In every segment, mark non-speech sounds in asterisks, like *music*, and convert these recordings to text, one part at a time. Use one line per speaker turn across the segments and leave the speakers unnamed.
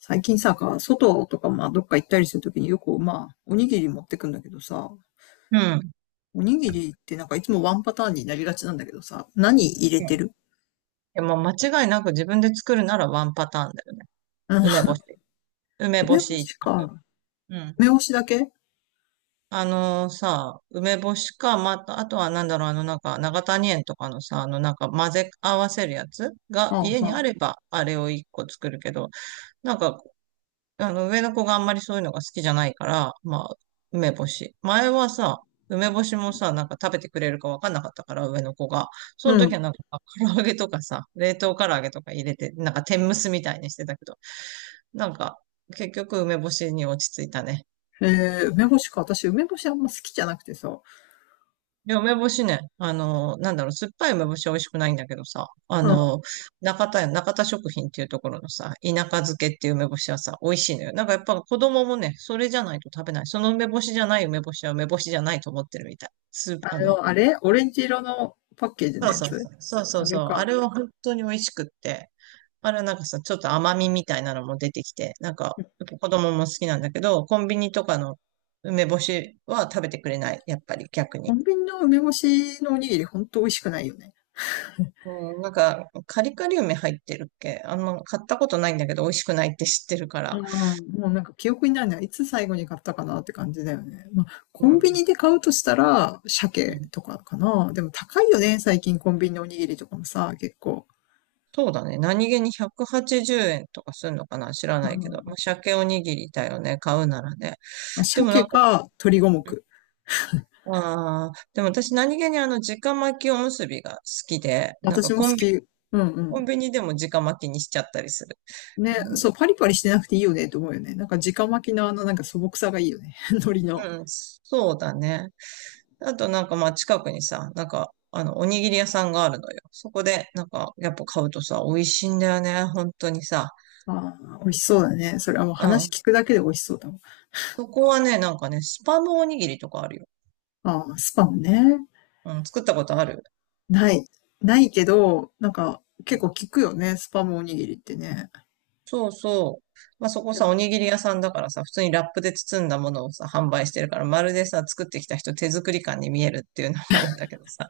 最近さ、外とか、まあ、どっか行ったりするときによく、まあ、おにぎり持ってくんだけどさ、
うん。うん。
おにぎりってなんかいつもワンパターンになりがちなんだけどさ、何入れてる？
でも間違いなく自分で作るならワンパターンだよね。
うん、
梅干し。梅干
梅干
し
し
一択。
か。
うん。
梅干しだけ？
あのさ、梅干しか、また、あとはなんだろう、長谷園とかのさ、混ぜ合わせるやつ
あ
が
あ、は
家に
あ。
あれば、あれを一個作るけど、なんか上の子があんまりそういうのが好きじゃないから、まあ、梅干し。前はさ、梅干しもさ、なんか食べてくれるかわかんなかったから、上の子が。その
う
時
ん。
はなんか、唐揚げとかさ、冷凍唐揚げとか入れて、なんか天むすみたいにしてたけど、なんか、結局梅干しに落ち着いたね。
えー、梅干しか。私、梅干しあんま好きじゃなくてさ。
いや、梅干しね、なんだろう、酸っぱい梅干しは美味しくないんだけどさ、
うん。
中田食品っていうところのさ、田舎漬けっていう梅干しはさ、美味しいのよ。なんかやっぱ子供もね、それじゃないと食べない。その梅干しじゃない梅干しは梅干しじゃないと思ってるみたい。スー
あ
あの、
の、あれオレンジ色のパッケージの
そう
や
そう
つ？
そう、そうそ
あ
うそ
れ
う、あ
か。
れは本当に美味しくって、あれはなんかさ、ちょっと甘みみたいなのも出てきて、やっぱ子供も好きなんだけど、コンビニとかの梅干しは食べてくれない、やっぱり逆
コ
に。
ンビニの梅干しのおにぎりほんと美味しくないよね。
うん、カリカリ梅入ってるっけあんま買ったことないんだけど、美味しくないって知ってるか
あ
ら。
あ、もうなんか記憶にないな。いつ最後に買ったかなって感じだよね。まあ、コ
う
ンビ
ん。
ニで買うとしたら、
う
鮭
ん。
とかかな。でも高いよね、最近コンビニのおにぎりとかもさ、結構。
そうだね。何気に180円とかするのかな知ら
う
ないけど。まあ、
ん。
鮭おにぎりだよね。買うならね。
まあ、
でもな
鮭
んか、
か鶏五
うん。
目。
ああ、でも私何気に直巻きおむすびが好きで、なん
私
か
も好き。うんう
コン
ん。
ビニでも直巻きにしちゃったりする。
ね、
うん、で、
そう、パリパリしてなくていいよねと思うよね。なんか直巻きのあのなんか素朴さがいいよね。*laughs* 海苔の。
うん、そうだね。あとなんかまあ近くにさ、なんかおにぎり屋さんがあるのよ。そこでなんかやっぱ買うとさ、美味しいんだよね、本当にさ。
ああ、美味しそうだね。それはもう
う
話
ん。
聞くだけで美味しそうだもん。
そこはね、なんかね、スパムおにぎりとかあるよ。
ああ、スパムね。
うん、作ったことある。
ない。ないけど、なんか、結構聞くよね、スパムおにぎりってね。
そうそう。まあそこさ、おにぎり屋さんだからさ、普通にラップで包んだものをさ、販売してるから、まるでさ、作ってきた人手作り感に見えるっていうのもあるんだけどさ。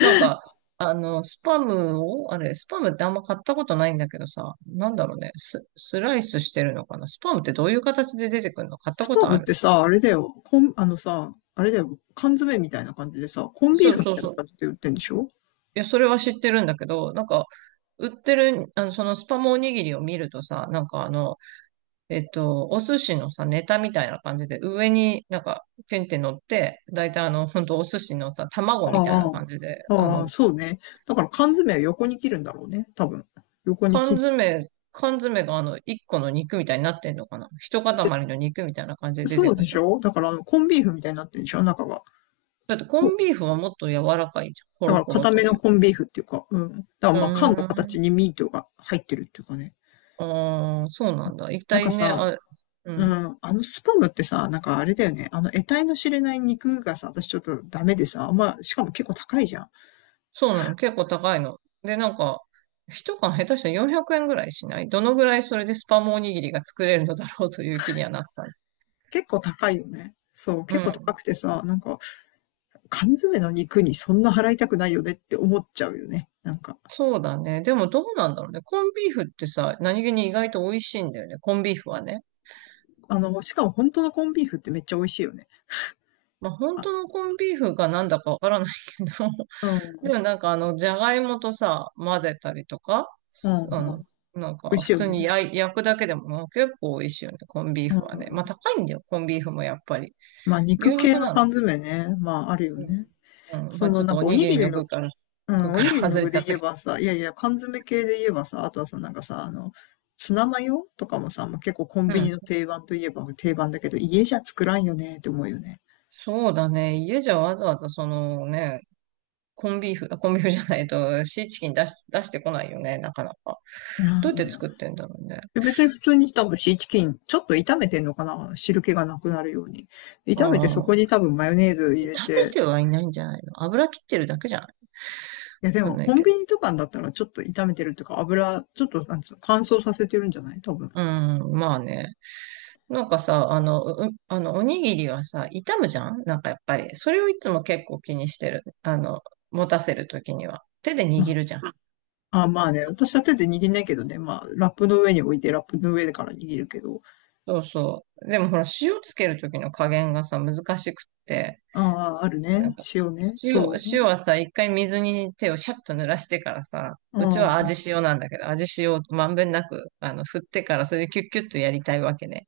なんか、スパムってあんま買ったことないんだけどさ、なんだろうね、スライスしてるのかな？スパムってどういう形で出てくるの？買った
ス
こ
パ
と
ム
あ
っ
る？
てさ、あれだよ、コン、あのさ、あれだよ、缶詰みたいな感じでさ、コンビー
そう
フみ
そう
たいな
そう。
感じで売ってんでしょ？
いや、それは知ってるんだけど、なんか、売ってる、そのスパムおにぎりを見るとさ、なんかお寿司のさ、ネタみたいな感じで、上になんか、ペンって乗って、だいたいほんとお寿司のさ、
あ
卵みたいな感じで、
あ、ああ、そうね。だから缶詰は横に切るんだろうね、多分。横に切
缶
っ、
詰、缶詰が一個の肉みたいになってんのかな？一塊の肉みたいな感じで出
そ
て
う
く
で
る
し
の？
ょ？だからあの、コンビーフみたいになってるでしょ中が。
だってコ
そう
ンビーフはもっと柔らかいじゃん。ホ
だか
ロ
ら
ホロ
固
と
め
い
の
う。
コンビーフっていうか、うん。だから
う
まあ缶の
ー
形に
ん。
ミートが入ってるっていうかね。
ああ、そうなんだ。一
なん
体
か
ね、
さ、
あ、う
う
ん。
ん、あのスパムってさ、なんかあれだよね。あの得体の知れない肉がさ、私ちょっとダメでさ、あんま、しかも結構高いじゃん。
そうなの。結構高いの。で、なんか、一缶下手したら400円ぐらいしない？どのぐらい？それでスパムおにぎりが作れるのだろうという気にはなった。
結構高いよね。そう、
う
結構高
ん。
くてさ、なんか缶詰の肉にそんな払いたくないよねって思っちゃうよね。なんか。
そうだね。でもどうなんだろうね。コンビーフってさ、何気に意外と美味しいんだよね。コンビーフはね。
あの、しかも本当のコンビーフってめっちゃ美味しいよね。
まあ、本
あ、
当のコンビーフがなんだかわからないけど、*laughs*
う
で
ん、
もなんかじゃがいもとさ、混ぜたりとか、
うん、う
す
ん。
あの、なん
美味
か
し
普
いよ
通に
ね。
焼くだけでも結構美味しいよね、コンビー
う
フはね。まあ
ん。
高いんだよ、コンビーフもやっぱり。
まあ肉
牛
系
肉
の
な
缶
の。
詰ね。まああるよね。
うん。うん、ま
そ
あち
の
ょっ
な
と
ん
お
かお
に
に
ぎり
ぎ
の
り
具
の、
から、
う
具
ん、お
か
に
ら
ぎり
*laughs*
の
外れ
具
ち
で
ゃっ
言
た
え
け
ばさ、いやいや、缶詰系で言えばさ、あとはさ、なんかさ、あの、ツナマヨとかもさ、もう結構コン
ど。う
ビニの
ん。
定番といえば定番だけど、家じゃ作らんよねって思うよね。
そうだね。家じゃわざわざそのね、コンビーフじゃないと、シーチキン出してこないよね、なかなか。
うんう
どうやって作っ
ん。
てんだろうね。
で別に普通に多分シーチキン、ちょっと炒めてんのかな汁気がなくなるように。
あ
炒めてそこ
あ。
に多分マヨネーズ入れ
食べ
て、
てはいないんじゃないの？油切ってるだけじゃない？
いやで
わかん
も
ない
コン
け
ビ
ど。
ニとかだったらちょっと炒めてるっていうか油、ちょっとなんつうの、乾燥させてるんじゃない多分。
うん、まあね。なんかさ、あの、う、あの、おにぎりはさ、傷むじゃんなんかやっぱり。それをいつも結構気にしてる。持たせるときには。手で
ま
握るじゃん。
あ、あ、まあね、私は手で握んないけどね、まあラップの上に置いてラップの上でから握るけど。
そうそう。でもほら、塩つけるときの加減がさ、難しくって。
ああ、ある
なん
ね。
か、
塩ね。
塩、
そうね。
塩はさ、一回水に手をシャッと濡らしてからさ、
う
うちは
ん。
味塩なんだけど、味塩をまんべんなく、振ってから、それでキュッキュッとやりたいわけね。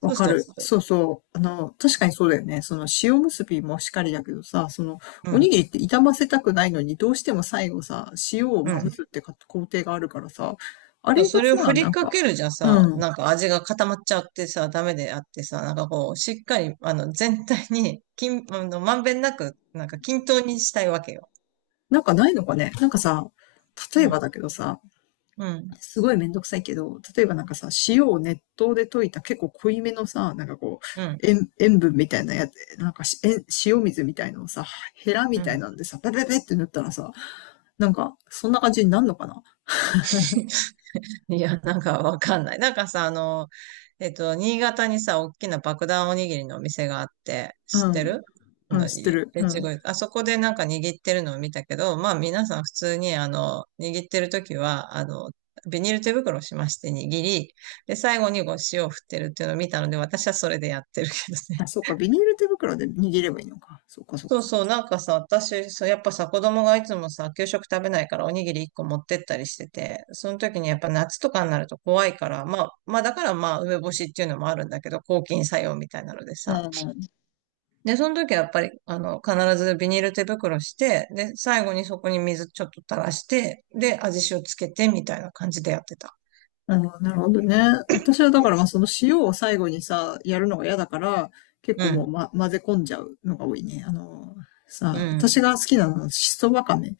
そ
わ
うす
か
る
る。
と、
そうそう。あの、確かにそうだよね。その塩結びもしかりだけどさ、その、
う
おに
ん。
ぎりって傷ませたくないのに、どうしても最後さ、塩を
う
まぶすっ
ん。
てか工程があるからさ、あ
そう
れが
それを
さ、
振
な
り
ん
か
か、
けるじゃ
う
さ、
ん。
なんか味が固まっちゃってさ、ダメであってさ、なんかこう、しっかり、全体に、均あの、まんべんなく、なんか均等にしたいわけよ。
なんかないのかね。なんかさ、例
う
えば
ん、
だけどさ、
うん、
すごいめんどくさいけど、例えばなんかさ、塩を熱湯で溶いた結構濃いめのさ、なんかこ
うん、
う、塩分みたいなやつ、なんか塩水みたいなのをさ、ヘラみ
う
たい
ん。
なんでさ、ペペペって塗ったらさ、なんか、そんな感じになるのかな？
*laughs* いや、なんかわかんない。なんかさ、新潟にさ、大きな爆弾おにぎりのお店があって、
う
知って
ん。
る
うん、
の？
知ってる。う
越後
ん。
湯あそこでなんか握ってるのを見たけど、まあ皆さん普通に、握ってる時は、ビニール手袋をしまして握り、で、最後にこう塩を振ってるっていうのを見たので、私はそれでやってるけどね。
あ、そうか、ビニール手袋で握ればいいのか。そうか、そう
そう
か。
そう、なんかさ、私、そう、やっぱさ、子供がいつもさ、給食食べないからおにぎり1個持ってったりしてて、その時にやっぱ夏とかになると怖いから、まあ、まあだからまあ、梅干しっていうのもあるんだけど、抗菌作用みたいなので
う
さ。
ん。
で、その時はやっぱり、必ずビニール手袋して、で、最後にそこに水ちょっと垂らして、で、味塩つけてみたいな感じでやってた。
うん、なるほどね。私はだから、まあ、その塩を最後にさ、やるのが嫌だから、結
う
構もう、
ん、
ま、混ぜ込んじゃうのが多いね。あの、
う
さ、私
ん、
が好きなのは、しそわかめ。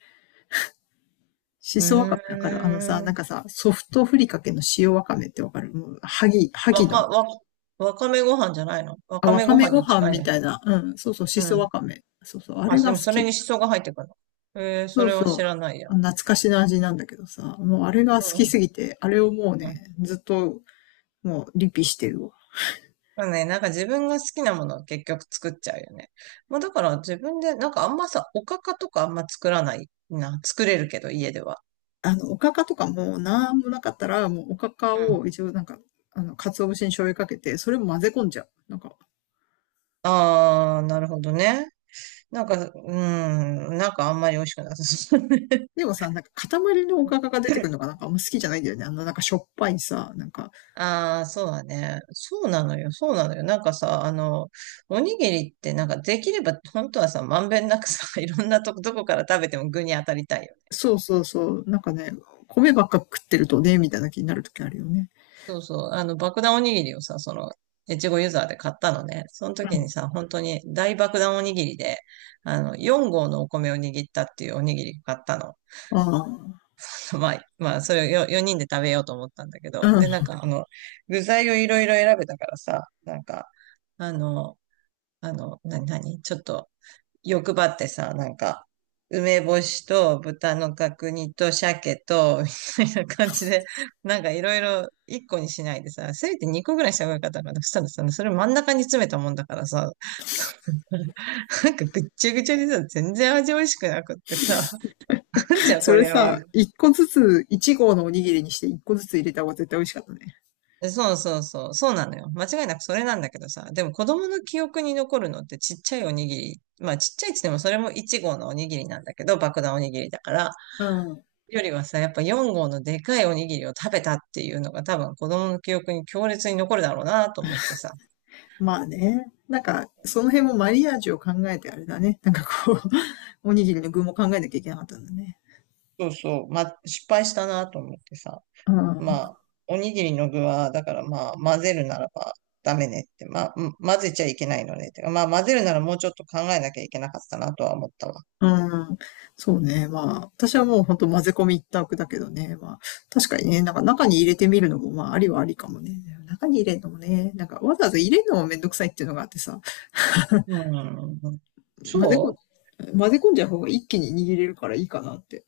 しそわかめ
う
わかる？あのさ、
ー
なん
ん。
かさ、ソフトふりかけの塩わかめってわかる？もう、はぎ、は
わ
ぎの。
か、わ、わかめご飯じゃないの？わ
あ、
か
わ
め
か
ご
め
飯
ご
に
飯
近い
み
ね。
たいな。うん、そうそう、し
う
そわ
ん、
かめ。そうそう、あ
あ、
れ
で
が
も
好
それ
き。
に思想が入ってくるの？えー、そ
そう
れは
そ
知
う。
らないや。
あ懐かしの味なんだけどさ、もうあれが
う
好き
ん。
すぎて、あれをもう
うん。
ね、ずっともうリピしてるわ。
まあね、なんか自分が好きなものを結局作っちゃうよね。まあだから自分で、なんかあんまさ、おかかとかあんま作らないな。作れるけど、家では。
あの、おかかとかもなんもなかったら、もうおかか
うん。
を一応なんか、あの、鰹節に醤油かけて、それも混ぜ込んじゃう。なんか、
ああ、なるほどね。なんか、うん、なんかあんまり美味しくなさそうね。
でもさ、なんか塊のおかかが出てくるのがな
*laughs*
んかあんま好きじゃないんだよね。あの、なんかしょっぱいさ、なんか、
ああ、そうだね。そうなのよ、そうなのよ。なんかさ、おにぎりってなんかできれば、本当はさ、まんべんなくさ、*laughs* いろんなとこ、どこから食べても具に当たりたいよね。
そうそうそう。なんかね、米ばっか食ってるとね、みたいな気になるときあるよね。
そうそう、爆弾おにぎりをさ、その、越後ユーザーで買ったのね。その時にさ、本当に大爆弾おにぎりで、4合のお米を握ったっていうおにぎり買ったの。
うん。あ
*laughs* まあ、まあ、それを4人で食べようと思ったんだけ
あ。
ど。
うん。
で、なんか、具材をいろいろ選べたからさ、なんか、あの、なになにちょっと、欲張ってさ、なんか、梅干しと豚の角煮と鮭と、みたいな感じで、なんかいろいろ1個にしないでさ、せめて2個ぐらいした方がよかったのかな。そしたらさ、それ真ん中に詰めたもんだからさ、*laughs* なんかぐっちゃぐちゃにさ、全然味美味しくなくってさ、なんじ
*laughs*
ゃ
そ
こ
れ
りゃは。
さ、一個ずつ、一合のおにぎりにして一個ずつ入れた方が絶対美味しかったね。
そうそうそう、そうなのよ。間違いなくそれなんだけどさ、でも子供の記憶に残るのってちっちゃいおにぎり。まあちっちゃいっつってもそれも1号のおにぎりなんだけど、爆弾おにぎりだから。
うん。
よりはさ、やっぱ4号のでかいおにぎりを食べたっていうのが多分子供の記憶に強烈に残るだろうなと思ってさ。
まあね。なんか、その辺もマリアージュを考えてあれだね。なんかこう、*laughs* おにぎりの具も考えなきゃいけなかったんだね。
そうそう。まあ、失敗したなと思ってさ。
う
ま
ん。
あ、おにぎりの具は、だからまあ、混ぜるならばダメねって。まあ、うん、混ぜちゃいけないのねって。まあ、混ぜるならもうちょっと考えなきゃいけなかったなとは思ったわ。
うん。そうね。まあ、私はもう本当混ぜ込み一択だけどね。まあ、確かにね、なんか中に入れてみるのも、まあ、ありはありかもね。中に入れるのもね、なんかわざわざ入れるのもめんどくさいっていうのがあってさ、
うん。
混ぜこ、
そ
混ぜ込んじゃう方が一気に握れるからいいかなって。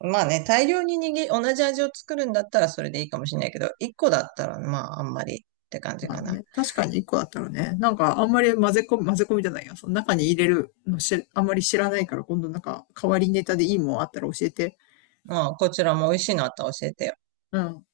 うまあね、大量に握り、同じ味を作るんだったらそれでいいかもしれないけど、1個だったらまあ、あんまりって感じ
まあ
かな。
ね、確かに一個だったらね、なんかあんまり混ぜ込みじゃないや。その中に入れるのし、あんまり知らないから、今度なんか代わりネタでいいもんあったら教えて。
まあ、こちらも美味しいのあったら教えてよ。
うん。